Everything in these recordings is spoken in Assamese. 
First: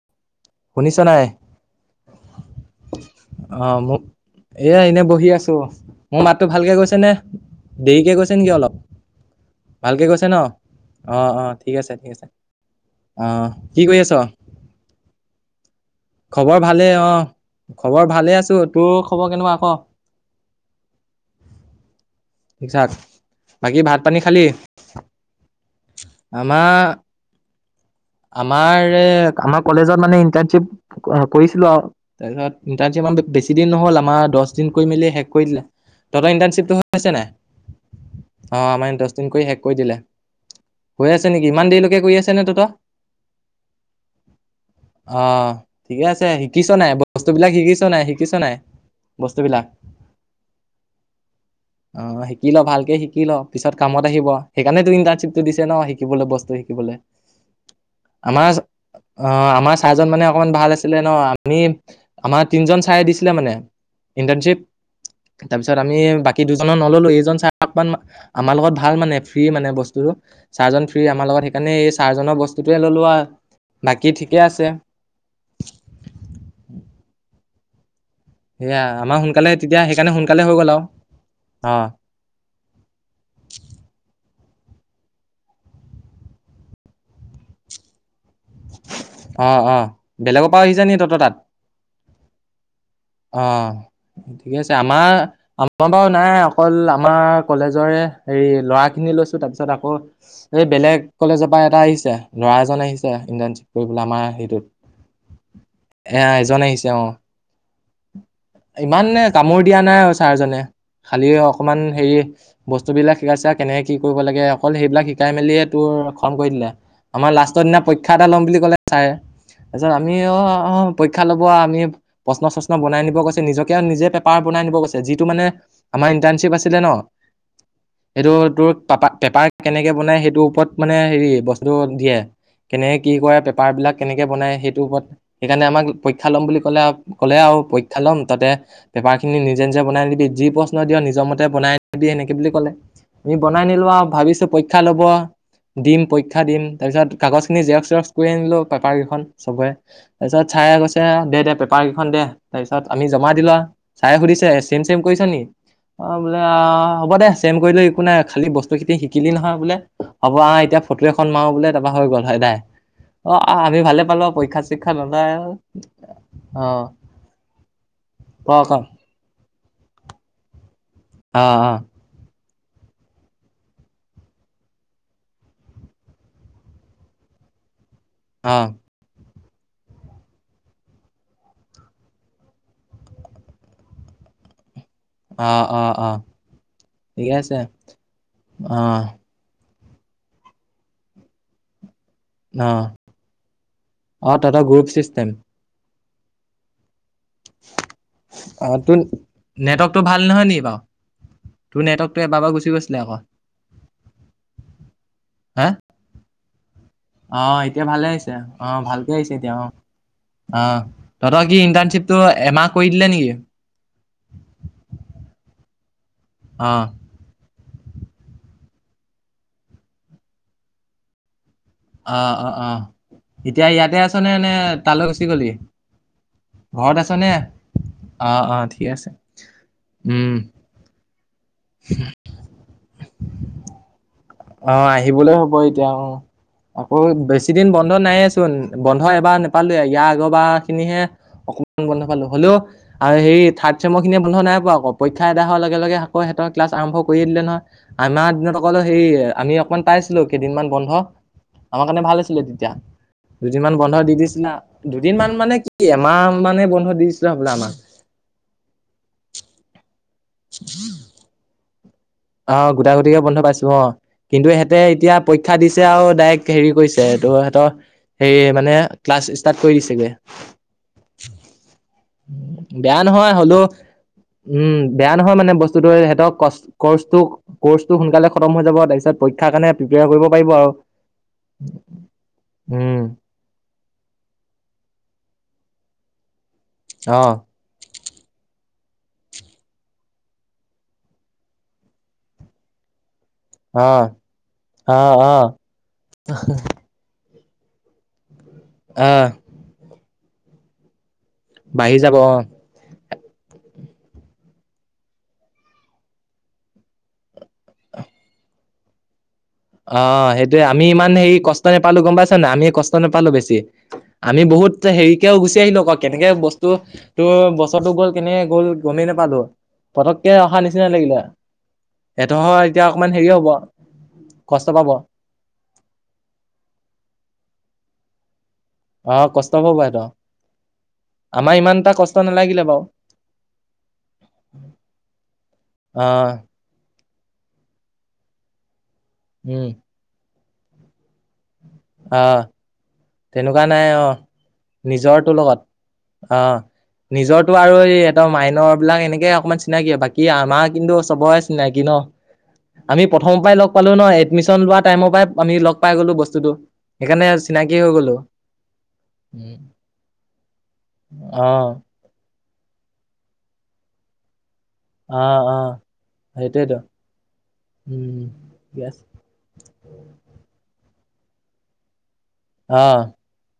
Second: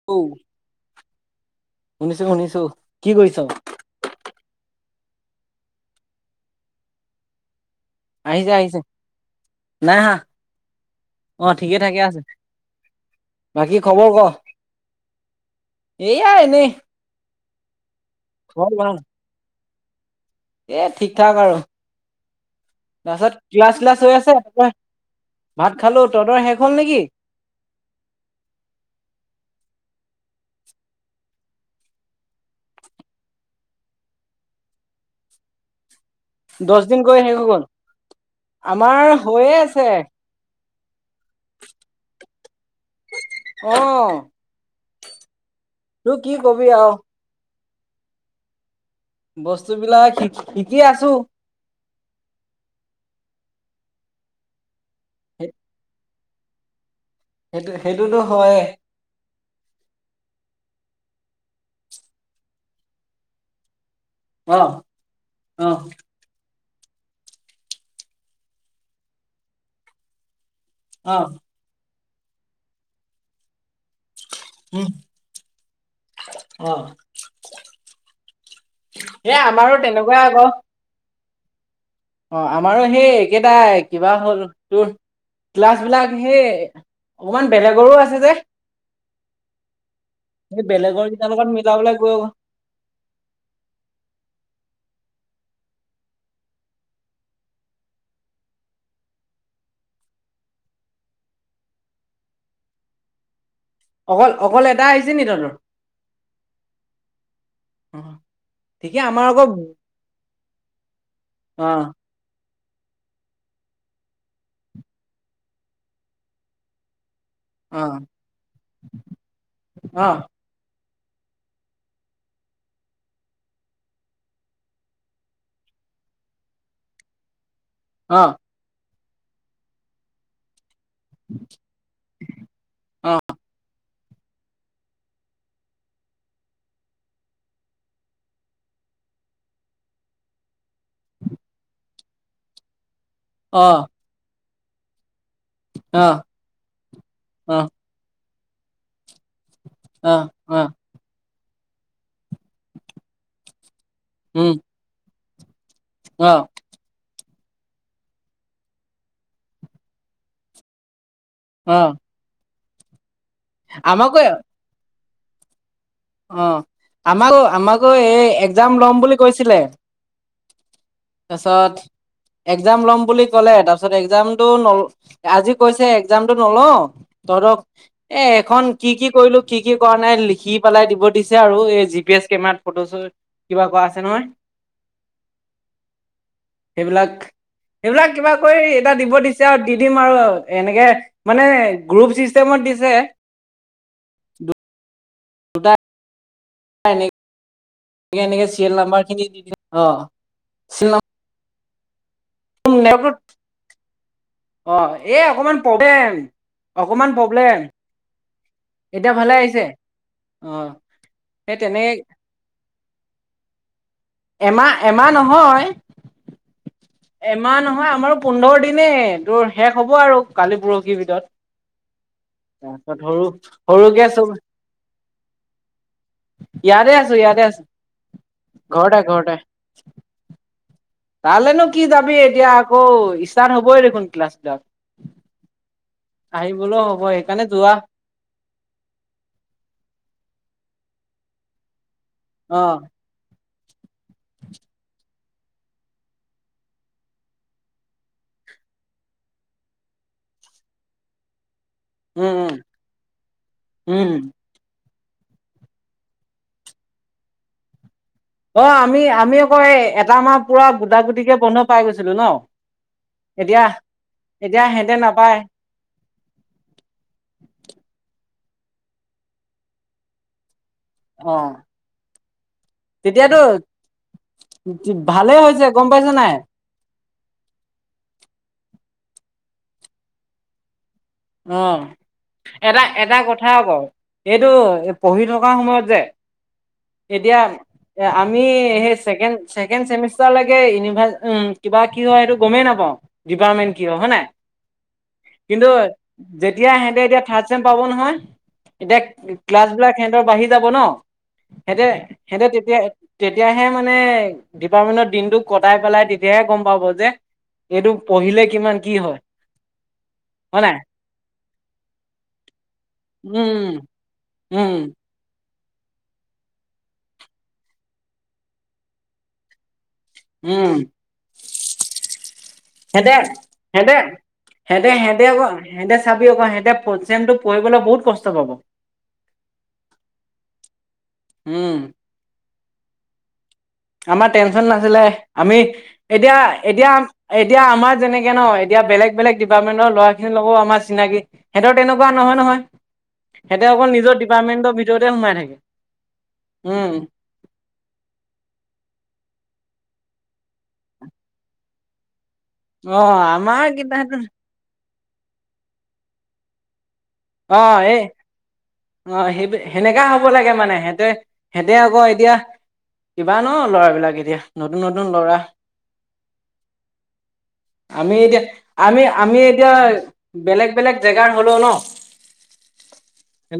[unintelligible] শুনিছা নাই? শুনিছো শুনিছো কি কৰিছ অ' মোক এ, এনে বহি আছোঁ, মোৰ মাতটো ভালকে গৈছে নে? দেৰিকে গৈছে আহিছে নেকি আহিছে অলপ। নাই ভালকে আহা কৈছে ন'? অ', অ', ঠিক আছে, ঠিক আছে। অ' বাকী কি কৰি খবৰ ক আছোঁ? এইয়া খবৰ এনেই ভালেই অ', খবৰ ভালে আছো। তোৰ খবৰ কেনেকুৱা ক? এই ঠিক ঠাক আৰু। ঠিক ঠাক। তাৰপিছত ক্লাচ বাকী ভাত শ্লাচ হৈ পানী আছে, খালি? তই ভাত খালো। তহতৰ শেষ আমাৰ হল নেকি? আমাৰ আমাৰ কলেজত মানে ইণ্টাৰ্শ্বিপ কৰিছিলো আও। তাৰপিছত ইণ্টাৰ্শ্বিপ আমাৰ বেছি দিন নহ'ল, আমাৰ দহ দিন কৰি মেলি শেষ কৰি দিলে। তহতৰ ইটাৰশ্বিপটো দহ দিন হৈছে কৰি নাই? শেষ হৈ গ'ল অ' আমাৰ দহ দিন কৰি হৈয়ে শেষ কৰি আছে দিলে। হৈ আছে নেকি ইমান দেৰিলৈকে কৰি আছে ন তহতৰ। অ'হ। অ' ঠিকে আছে কবি শিকিছ নে, আৰু বস্তু বিলাক শিকিছ নাই শিকিছ নাই? বস্তুবিলাক বস্তু বিলাক শিক শিকি আছো। অ' শিকি ল ভালকে শিকি ল পিছত কামত আহিব। সেইকাৰণেতো ইটাৰশ্বিপটো দিছে ন। শিকিবলৈ বস্তু শিকিবলে। সেইটো সেইটোতো হয়য়ে। অ' আমাৰ ছাৰজন মানে অকমান ভাল আছিলে ন, আমি আমাৰ তিনজন ছাৰে দিছিলে মানে। অ ইটাৰশ্বিপ অ তাৰপিছত আমি বাক কী দুজনৰ নল'লো, এইজন ছাৰ আমাৰ লগত ভাল মানে ফ্ৰী মানে বস্তুটো। ছাৰজন ফ্ৰী অ আমাৰ লগত সেইকাৰণে এই ছাৰজন বস্তুটোয়ে ললো আও, বাকী ঠিকে আছে। অহ'। সেয়া আমাৰ সোনকালে তেতিয়া সেইকাৰণে সোনকালে হৈ গ'ল আও। অ'! অ' আমাৰো সেই একেটাই কিবা হ'ল তোৰ ক্লাছবিলাক সেই অকমান বেলেগৰো আছে যে। আহ অহ, বেলেগৰ সেই পৰাও আহিছে নি তহঁতৰ কেইটাৰ তাত? লগত মিলাবলৈ গৈ অ' ঠিকে আছে। আমাৰ [unintelligible] নাই অকল আমাৰ কলেজৰে হেৰি ল'ৰা খিনি লৈছো তাৰপিছত আকৌ এই বেলেগ কলেজৰ পৰা এটা আহিছে ল'ৰা এজন আহিছে ই কৰিবলে আমাৰ অকল অকল এটা আহিছে নি তহঁতৰ হেইটোত এ-এজন আহিছে অ। অ ঠিকে ইমানে আমাৰ আকৌ কামোৰ দিয়া নাই আৰু ছাৰজনে খালি অ অকমান হেৰি বস্তু বিলাক শিকাইছে, কেনেকে কি কৰিব লাগে অকল সেইবিলাক শিকাই মেলিয়ে তোৰ খ কৰি দিলে আমাৰ লাষ্ট ষ্টৰ দিনা অ পৰীক্ষা এটা লম বুলি ক'লে ছাৰে, তাৰপিছত অ আমি অ' পৰীক্ষা লব আৰু আমি প্ৰশ্ন চশ্ন বনাই নিব কৈছে, নিজকে নিজে পেপাৰ বনাই নিব কৈছে। যিটো মানে আমাৰ ইটাৰশ্বিপ আছিলে ন। অ অ সেইটো তোৰ পাপা পেপাৰ কেনেকে বনাই সেইটোৰ ওপৰত মানে হেৰি বস্তু দিয়ে। কেনে অ কি কৰে পেপাৰবিলাক কেনেকে বনায় সেইটোৰ ওপৰত সেইকাৰণে আমাক পৰীক্ষা ল'ম বুলি ক'লে ক'লে আৰু পৰীক্ষা ল'ম তাতে পেপাৰ খিনি নিজে নিজে বনাই লবি যি প্ৰশ্ন দিয় নিজৰ মতে বনাই নিবি সেনেকে বুলি কলে। আমি বনাই নিলো আও, ভাবিছো পৰীক্ষা লব অ দিম পৰীক্ষা দিম। তাৰ পিছত কাগজ অ খিনি জেৰক্স-চেৰক্স কৰি আনিলো পেপাৰ কেইখন চবৰে তাৰ পিছত অ অ ছাৰে কৈছে দে পেপাৰ কেইখন দে তাৰপিছত আমি জমা দিলো আও ছাৰে সুধিছে উম চেম চেম কৰিছ নি? অ' বোলে অ হ'ব দে। চেম কৰিলেও একো নাই। খালি বস্তু খিনি শিকিলি নহয় বোলে হ'ব আহ এতিয়া ফটো এখন মাৰো বোলে অ তাৰপা হৈ গ'ল। সদায়, অ' আমি ভালে আমাকো পালো আৰু পৰীক্ষা চৰীক্ষা নলয় আও। অ' আমাকো আমাকো এই ক একজাম ক লম বুলি কৈছিলে। অ তাৰপিছত একজাম লম বুলি ক'লে, তাৰপিছত একজামটো ন আজি কৈছে একজামটো নলও, তহঁতক এ অ এখন কি কি কৰিলো। কি কি কৰা নাই লিখি পেলাই দিব দিছে আৰু এ জি পি এচ কেমেৰাত ফটো চটো কিবা কৰাইছে নহয় অ' অ' অ'। সেইবিলাক, ঠিকে আছে সেইবিলাক কিবা কৰি অ এটা দিব দিছে। আও দি দিম আও এনেকে মানে গ্ৰুপ চি অহ। অঁ তঁহতৰ গ্ৰুপ ছিষ্টেম। এ [unintelligible] এনেকে এনেকে অ চিয়েল তোৰ নাম্বাৰ খিনি দিব নেটৱৰ্কটো অ' ভাল নহয় নি বাৰু চি তোৰ নেটৱক টো এবাৰ বাৰ গুচি গৈছিলে আক' অ' এ অকমান প্ৰব্লেম। অকমান প্ৰব্লেম অঁ এতিয়া ভালে আহিছে, অঁহ ভালকে আহিছে এতিয়া অঁহ অ অঁ, তহঁতৰ সেই কি তেনেকে ইণ্টাৰণশ্বিপটো এমাহ কৰি দিলে নেকি? এমাহ এমাহ নহয়। অঁ। এমাহ নহয় আমাৰো পোন্ধৰ দিনেই, তোৰ শেষ হ'ব আৰু কালি পৰহিৰ ভিতৰত। অ' অ' অ' তাৰপিছত সৰু এতিয়া ইয়াতে সৰুকে চব আছনে নে তালৈ গুচি গলি? ইয়াতে আছো ইয়াতে আছো। অঁ অঁ ঠিক ঘৰতে আছে, উম। তাৰলেনো কি যাবি এতিয়া আকৌ, ষ্টাৰ্ট হ'বই দেখোন। ক্লাছ বিলাক। অঁ আহিবলৈ হ'ব এতিয়া অঁ, আহিবলৈও আকৌ হ'ব সেইকাৰণে বেছি দিন যোৱা বন্ধ নায়ে চোন। বন্ধ এবাৰ নাপালোয়ে ইয়াৰ আগৰ বাৰ খিনিহে অকমান বন্ধ পালো। হ'লেও অ আৰু সেই থাৰ্ড চেমৰ খিয়ে বন্ধ নাই পোৱা আক' পৰি ক্ষা এৰাই হোৱা লগে লগে আকৌ সেহঁত ক্লাচ আৰম্ভ কৰিয়ে দিলে নহয়। আমাৰ দিনত অকল অ হেৰি আমি অকমান পাইছিলো, কেইদিনমান বন্ধ। আমাৰ কাৰণে ভাল উম আছিলে উম তেতিয়া, দুদিনমান বন্ধ উম। দি দিছিলে। দুদিন মন মানে কি, এমাহ মানে বন্ধ দিছিলে হ'বলা আমাক অ' আমি আমি আকৌ এই এটা মাহ পুৰা গোটা গুটিকে বন্ধ পাই গৈছিলো ন'? অঁ গোট গুটিকে বন্ধ এতিয়া পাইছো অঁ, কিন্তু হেঁতে সিহঁতে এতিয়া নাপায় পৰীক্ষা দিছে আও ডাইৰেক্ট হেৰি কৰিছে একো হেঁতৰ সেইয়ে মানে ক্লাছ ষ্টাৰ্ট কৰি দিছেগে। অঁ। বেয়া নহয় হ'লেও, উম বেয়া ভালে নহয় মানে হৈছে গম বস্তুটো পাইছ হেঁতক নাই কষ্ কৰ্চটো কৰ্চটো সোনকালে খতম হৈ যাব, তাপিছত পৰীক্ষাৰ কাৰণে প্ৰিপেয়াৰ কৰিব পাৰিব আৰু অঁ এটা উম এটা কথা আক' এইটো পঢ়ি থকা সময়ত যে অ এতিয়া এ আমি সেই ছেকেন ছেকেণ্ড চেমিষ্টাৰলৈকে ইউভাৰ ওম, কিবা কি হয় সেইটো গ'মেই নাপাওঁ। ডিপাৰ্টমেণ্ট কি অ হয়, হয় নাই? অ অ কিন্তু যেতিয়া হেঁতে এতিয়া থাৰ্ ছেম পাব নহয় এতিয়া অ ক্লাছ বিলাক সিহঁতৰ বাঢ়ি যাব ন' হেঁতে বাঢ়ি যাব অ হেঁতে তেতিয়া তেতিয়াহে মানে ডিপাৰ্টমেন্টৰ দিনটো কটাই পেলাই তেতিয়াহে গ'ম পাব যে এইটো পঢ়িলে কিমান কি হয় অ' হয় সেইটোয়ে নাই আমি ইমান হেৰি কষ্ট নাপালো গ'ম পাইছা নাই, আমিে কষ্ট নেপালো বেছি। উম আমি উম বহুত' হেৰি কেও গুচি আহিলো আকৌ কেনেকে বস্তু তোৰ বছৰো গ'ল কেনেকে গ'ল গমেই নেপালো। পতককে অহা উম নিচিনা লাগিলে, এদখৰ এতিয়া অকমান হেৰি হ'ব। হেঁতে কষ্ট পাব হেঁতে হেঁতে আক' হেঁতে চাবি আক হেঁতে ফৰ্থ চেমটো পঢ়িবলে বহুত কষ্ট পাব। অ কষ্ট পাব এত, আমাৰ উম ইমান এটা কষ্ট নালাগিলে বাৰু, আমাৰ টেনচন নাছিলে, আমি আহ এতিয়া- এতিয়া এতিয়া আমাৰ যেনেকে ন, এতিয়া বেলেগ বেলেগ উম ডিপাৰ্টমেণ্টৰ ল'ৰা খিনিৰ লগতও আমাৰ চিনাকি। সিহঁতৰ তেনেকুৱা নহয় আহ নহয়। তেনেকুৱা সিহঁতে নাই অকল নিজৰ ডিপাৰ্টমেন্টৰ অ' ভিতৰতে নিজৰ টো সোমাই থাকে লগত অ উম নিজৰ- তো আৰু এইহতৰ মাইনৰ বিলাক এনেকে অকমান চিনাকি, বাকী আমাৰ কিন্তু চবৰে চিনাকি ন। [inaudible] আমি প্ৰথমৰ পৰাই আমাৰ লগ পালো ন, কিতাহতো এডমিশন লোৱা টাইমৰ পৰাই আমি লগ পাই গলো, বস্তুটো সেইকাৰণে অ চিনাকি। কি হৈ এই গ'লো। অ সেই সেনেকা হ'ব লাগে মানে, সিহঁতে অ সিহঁতে আকৌ এতিয়া- কিবা ন ল'ৰাবিলাক এতিয়া। নতুন নতুন ল'ৰা অ', অ', সেইটোয়েতো আমি উম, এতিয়া ঠিকে আছে। আমি আমি এতিয়া বেলেগ বেলেগ জেগাৰ হ'লো ন। অ'। হ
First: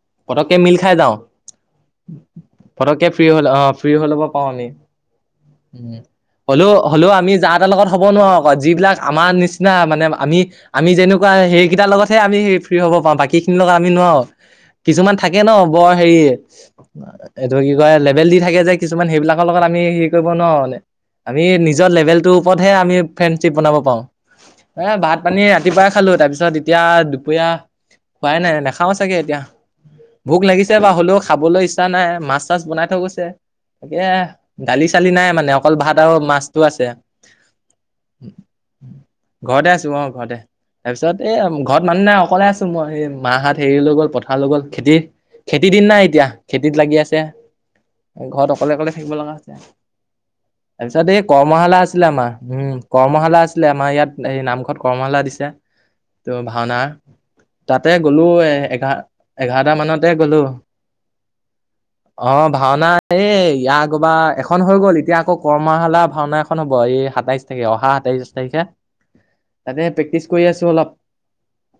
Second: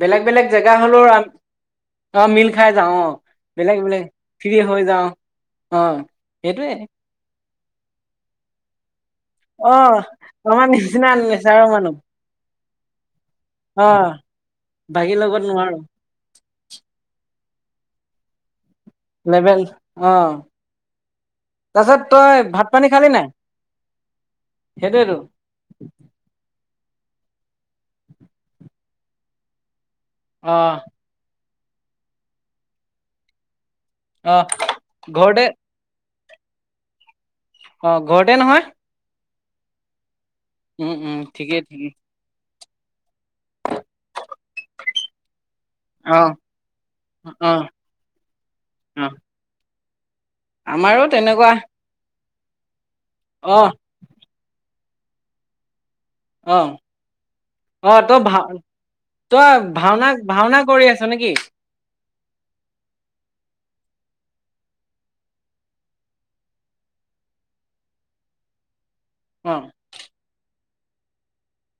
বেলেগ বেলেগ পতককে জেগা মিল খাই হ'লেও যাওঁ, আ অ মিল খাই যাওঁ অ পতককে ফ্ৰী হ'ল বেলেগ বেলেগ ফ্ৰী হৈ যাওঁ। অ উ সেইটোৱে হ'লেও হ'লেও আমি যা তাৰ লগত হ'ব নোৱাৰো আক যিবিলাক আমাৰ নিচিনা অ নিচিনা মানে আমি আমাৰ আমি নিচিনা যেনেকুৱা নেচাৰৰ সেইকেইটাৰ মানুহ লগতহে আমি ফ্ৰী হ'ব পাৰো, বাকী খিনিৰ লগত অ আমি নোৱাৰো। কিছুমান বাকীৰ থাকে লগত ন নোৱাৰো বৰ হেৰি এইটো কি কয়, লেবেল দি থাকে যে? কিছুমান সেইবিলাকৰ লেবেল লগত আমি হেৰি অ কৰিব নোৱাৰোঁ মানে। আমি নিজৰ তাৰপিছত লেভেলটোৰ তই ভাত ওপৰতহে পানী আমি খালি নাই ফ্ৰেণ্ডশ্বিপ বনাব পাৰো। সেইটোৱেতো ভাত পানী ৰাতিপুৱাই খালো, তাৰপিছত এতিয়া দুপৰীয়া খোৱাই নাই নাখাও চাগে এতিয়া। ভোক অ লাগিছে বা হ'লেও খাবলৈ ইচ্ছা নাই, মাছ চাছ বনাই থৈ গৈছে। তাকে অ দালি-চালি নাই ঘৰতে মানে অকল ভাত আৰু মাছটো আছে। অ ঘৰতে নহয়? ঘৰতে আছো অ ঘৰতে, উম তাৰ উম পিছত এ ঠিকেই ঘৰত ঠিকেই মানুহ নাই অকলে আছো। মই মা হত হেৰি লৈ গ'ল পথাৰ ল গ'ল খেতি। খেতিৰ দিন না অ এতিয়া খেতিত লাগি আছে। অ ঘৰত অকলে অকলে অ থাকিব লগা হৈছে। আমাৰো তাৰপিছত এই তেনেকুৱা কৰ্মশালা আছিলে আমাৰ, উম কৰ্মশালা অ আছিলে আমাৰ ইয়াত। এই নামঘৰত কৰ্মশালা দিছে ত অ ভাওনা অ তাতে তই গ'লো ভা এ এঘাৰ তই এঘাৰটা ভাওনা মানতে গ'লো ভাওনা কৰি আছ নেকি? অ ভাওনা এই ইয়াৰ আগৰবাৰ এখন হৈ গ'ল। এতিয়া আকৌ কৰ্মশালা ভাওনা এখন হ'ব এই সাতাইশ তাকে অহা স তেইছ তাৰিখে অহ'। এ প্ৰেক্টিছ কৰি আছোঁ অলপ।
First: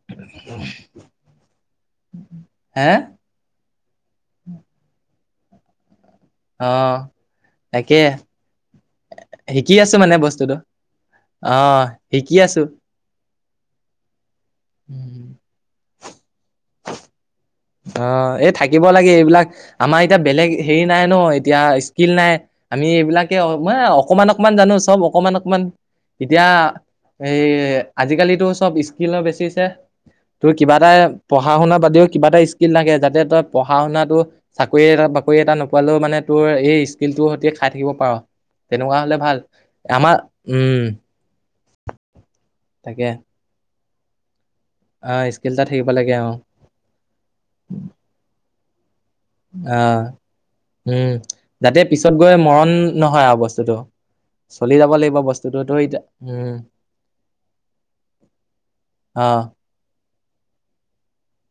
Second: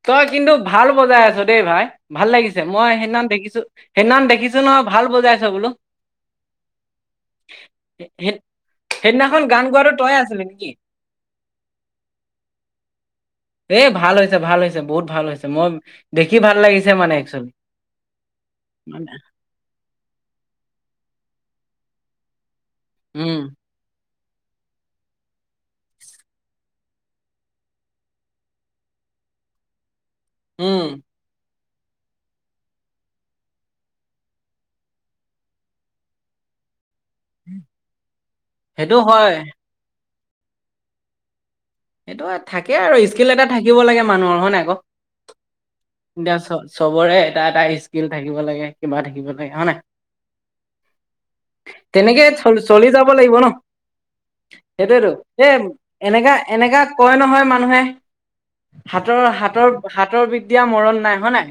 তই কিন্তু ভাল বজাই আছ দেই ভাই ভাল লাগিছে, মই হে সেইদিনা দেখিছো। সেইদিনাখন দেখিছো নহয়। ভাল বজাইছ বোলো। অ তাকে। সেইদিনাখন গান শিকি গোৱাটো আছো তই মানে আছিলি বস্তুটো নেকি? আহ শিকি আছো। এ ভাল হৈছে ভাল হৈছে বহুত ভাল হৈছে, মই দেখি ভাল লাগিছে মানে একচোৱেলি। অ এই থাকিব লাগে এইবিলাক, আমাৰ এতিয়া বেলেগ হেৰি নাই ন এতিয়া স্কিল নাই। আমি এইবিলাকে উম অ মান অকমান অকমান জানো চব অকমান অকমান এতিয়া এই আজিকালিতো চব স্কিলৰ বেচিছ হে তোৰ কিবা এটা উম পঢ়া-শুনা বাদেও কিবা এটা স্কিল লাগে, যাতে তই পঢ়া-শুনাটো চাকৰি এ বাকৰি এটা নোপোৱালেও মানে তোৰ এই স্কিলটোৰ সৈতি খাই থাকিব পাৰোঁ, সেইটো তেনেকুৱা হ'লে হয় ভাল, আমাৰ উম। সেইটো থাকে আৰু ইস্কিল এটা থাকিব লাগে মানুহৰ হয় নাই ক'? অ' ইস্কিল এটা থাকিব লাগে আৰু। চবৰে এটা এটা ইস্কিল থাকিব লাগে, কিবা থাকিব লাগে। হয় নাই আহ, উম, যাতে পিছত তেনেকে গৈ চল মৰণ চলি যাব নহয় লাগিব আৰু ন বস্তুটো। চলি যাব সেইটোয়েতো লাগিব এ বস্তুটো ধৰ এতিয়া এনেকা উম। এনেকা কয় নহয় মানুহে, হাতৰ অ হাতৰ হাতৰ বিদ্যা মৰণ নাই হয় নাই।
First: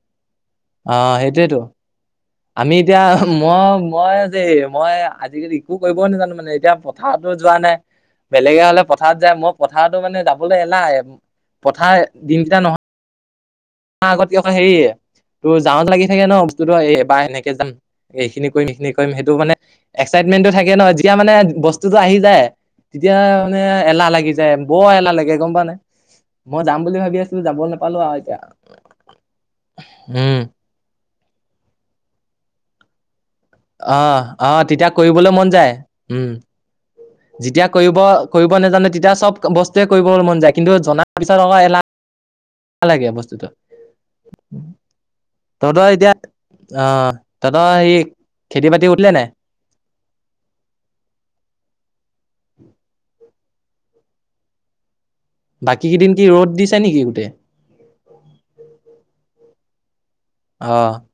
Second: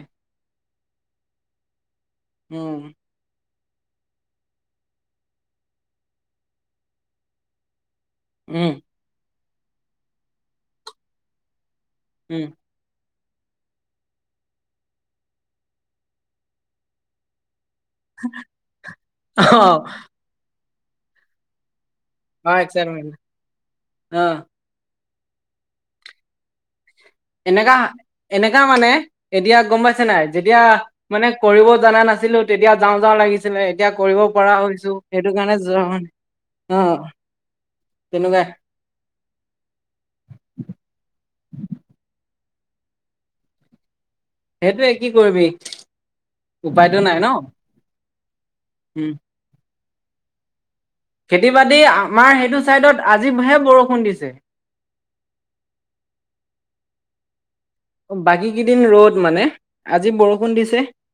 অ' সেইটোৱেটো, আমি উম এতিয়া মই মই দেই মই আজিকালি একো কৰিবই নাজানো মানে এতিয়া পথাৰতো যোৱা নাই, বেলেগে উম হ'লে পথ পথাৰত যায় মই পথাৰতো মানে যাবলৈ এলাহ, পথাৰ উম দিনকেইটা নহয় আগত কি অ' হেৰিয়ে তোৰ যাওঁত লাগি থাগে ন' বস্তুটো এইবাৰ এনেকে যাম। এইখিনি কৰিম এইখিনি কৰিম সেইটো মানে এক্সাইটমেন্টটো থাকে নহয় যেতিয়া মানে বচ [unintelligible] আহি যায় অ এক্সাইটমেণ্ট তেতিয়া মানে এলাহ অ লাগি যায়। বৰ এলা লাগে গম পোৱা নাই, মই যাম বুলি ভাবি আছোঁ। এনেকা, এনেকা মানে এতিয়া গম পাইছে নাই, উম যেতিয়া মানে কৰিব জাননা নাছিলোঁ তেতিয়া যাওঁ যাওঁ লাগিছ ছিলে এতিয়া কৰিব আহ পৰা আহ তেতিয়া হৈছোঁ সেইটো কৰিবলৈ মন কাৰণে যায় [unintelligible] উম অ'। যেতিয়া কৰিব তেনেকুৱাই কৰিব নাজানে তেতিয়া চব বস্তুৱে কৰিবলৈ মন যায় কিন্তু জনাৰ পিছত আকৌ এলাহ লাগে বস্তুটো। সেইটোৱে কি কৰিবি তহঁতৰ এতিয়া, উপায়তো অ' নাই ন তহঁতৰ এই খেতি বাতি উম উঠিলে নাই। খেতি বাতি আমাৰ সেইটো চাইডত আজিবহে বৰষুণ দিছে। বাকী কেইদিন কি ৰ'দ দিছে নেকি গোটেই। বাকী কেইদিন ৰ'দ মানে, আজি বৰষ অ',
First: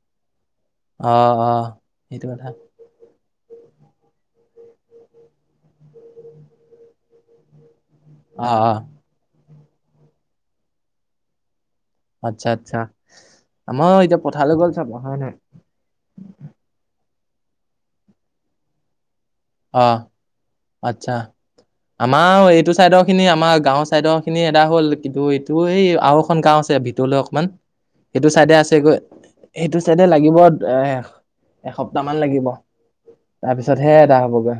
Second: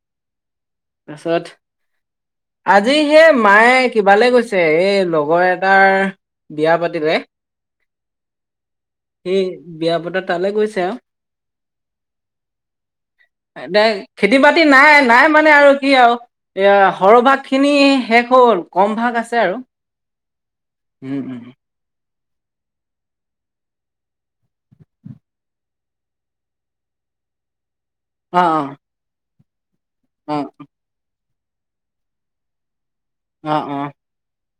অ', তাৰছত অ', সেইটো কথা। আজি সেই মায়ে কিবালৈ গৈছে এই লগৰ এটাৰ, বিয়া পাতিলে। [inaudible] অ', অ'। সেই বিয়া বতা তালৈ গৈছে আৰু। আচ্ছা, আচ্ছা। আমাৰো [unintelligible] এতিয়া খেতি পথাৰলৈ বাতি গ'ল চব নাই, অহাই নাই মানে আৰু কি আৰু। এয়া সৰহভাগ খিনি শেষ হ'ল, কম ভাগ আছে আৰু। অ' আচ্ছা। উম উম আমাৰ এইটো চাইডৰ খিনি আমাৰ গাঁওৰ চাইডৰ খিনি এটা হ'ল কিন্তু এইটো এই আৰু এখন গাওঁ আছে দূৰলৈ অকমান, সেইটো অ চাইডে আছে গৈ, সেইটো চাইডে অ অ লাগিব এ এসপ্তাহ মান লাগিব, অ তাৰ অ পিছতহে এটা হ'বগৈ।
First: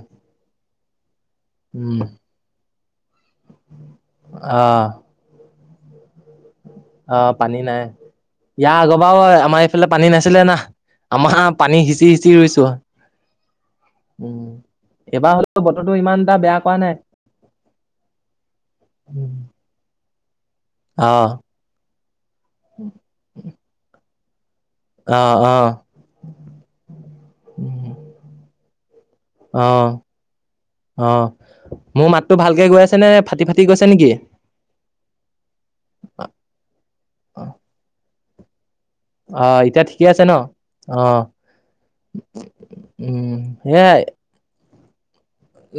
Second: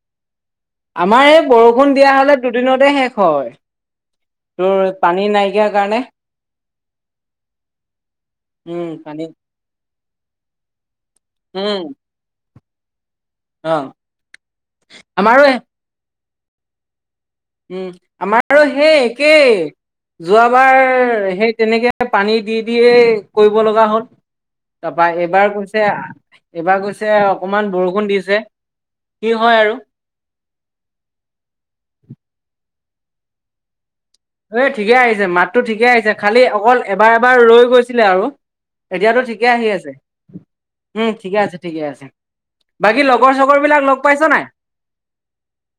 আমাৰ এই বৰষুণ উম, দিয়া হ'লে দুদিনতে শেষ হয়, অ', তোৰ পানী নাইকিয়া কাৰণে। অ' পানী নাই, ইয়াৰ উম আগ বাৰও পানী আমাৰ এইফালে পানী নাছিলে না। আমাৰ পানী উম সিঁচি সিঁচি ৰুৈছোঁ। অ উ, ম এবাৰ আমাৰো হ'লেও বতৰটো ইমান এটা বেয়া কৰা নাই। উম, আমাৰ সেই একেই, যোৱাবাৰ অ', সেই তেনেকে পানী দি দিয়ে কৰিব লগা হ'ল। তাৰপৰা অ', এইবাৰ অ', কৈছে, এইবাৰ কৈছে অকনমান বৰষুণ দিছে। কি হয় আৰু? অঁ মোৰ মাতটো ভালকে গৈ আছে নে ফাটি ফাটি গৈছে নেকি। এই ঠিকে আহিছে মাততো ঠিকে আহিছে, খালি অকল এবাৰ এবাৰ ৰৈ গৈছিলে আৰু। এতিয়াতো ঠিকে অ', আহি এতিয়া আছে। ঠিকে ন? উম' অ', ঠিকে আছে ঠিকে আছে, বাকী লগৰ উম, চগৰ বিলাক লগ সেয়াই পাইছ নাই?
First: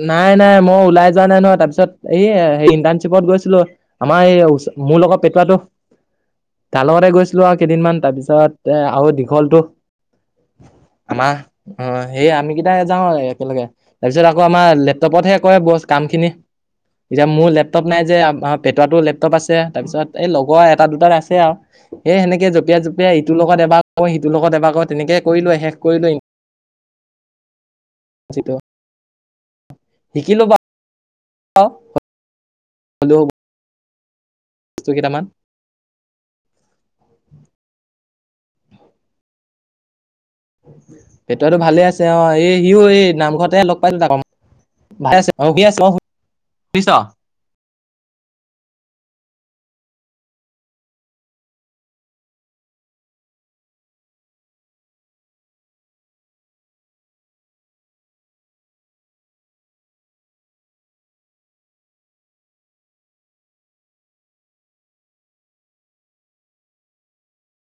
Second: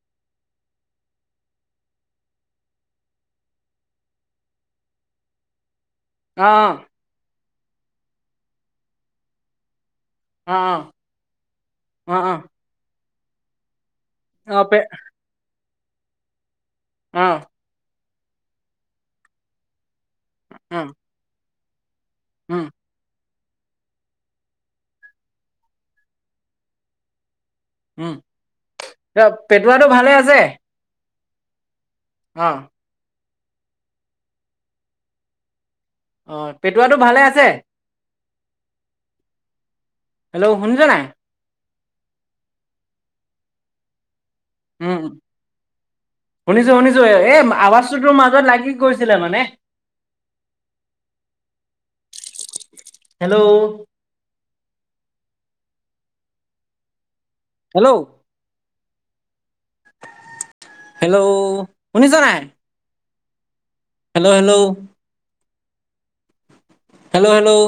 নাই নাই মই ওলাই যোৱা নাই নহয় তাপিছত, সেইয়া সেই ইণ্টাৰ্ণশ্বিপত গৈছিলো। আমাৰ এই ওচ মোৰ লগত পেটোৱাটো- অ তা লগতে গৈছিলো আও কেইদিনমান তাৰপিছত এ আৰু দীঘলতটো- অ আমা অঁ অ অ সেই আমি অ কেইটা যাওঁ আৰু একেলগে তাৰপিছত, - আকৌ অ আমাৰ পে লেপটপতহে কৰে বস কামখিনি। অ এতিয়া মোৰ লেপটপ নাই যে পেটোৱাটো লেপটপ আছে, তাৰপিছত এই লগৰ অ এটা দুটাৰ আছে আও। এই সেনেকে উম জঁপিয়াই জঁপিয়াই ইটোৰ লগত এবাৰ ক সিটোৰ লগত এবাৰ ক তেনেকে কৰিলোৱে শেষ কৰিলোৱেই। উম' এ পেটৱাটো ভালে আছে। অ' অঁ' হেল্লৌ' বস্তু কেইটামান। অঁ পেটুৱাটো ভালে আছে। হেল্লৌ' শুনিছ নাই? পেটোৱাতো ভালে আছে অঁ' এই সিও এই নামঘৰতে লগ পাইছিলো তাক। উম' ভালে আছে অ শুই আছে অ শুনিছো শুনিছ শুনিছো, এই আৱাজটো তোৰ মাজত লাগি গৈছিলে মানে। হেল্লৌ' হেল্লৌ' হেল্লৌ' শুনিছ নাই? Hello hello hello hello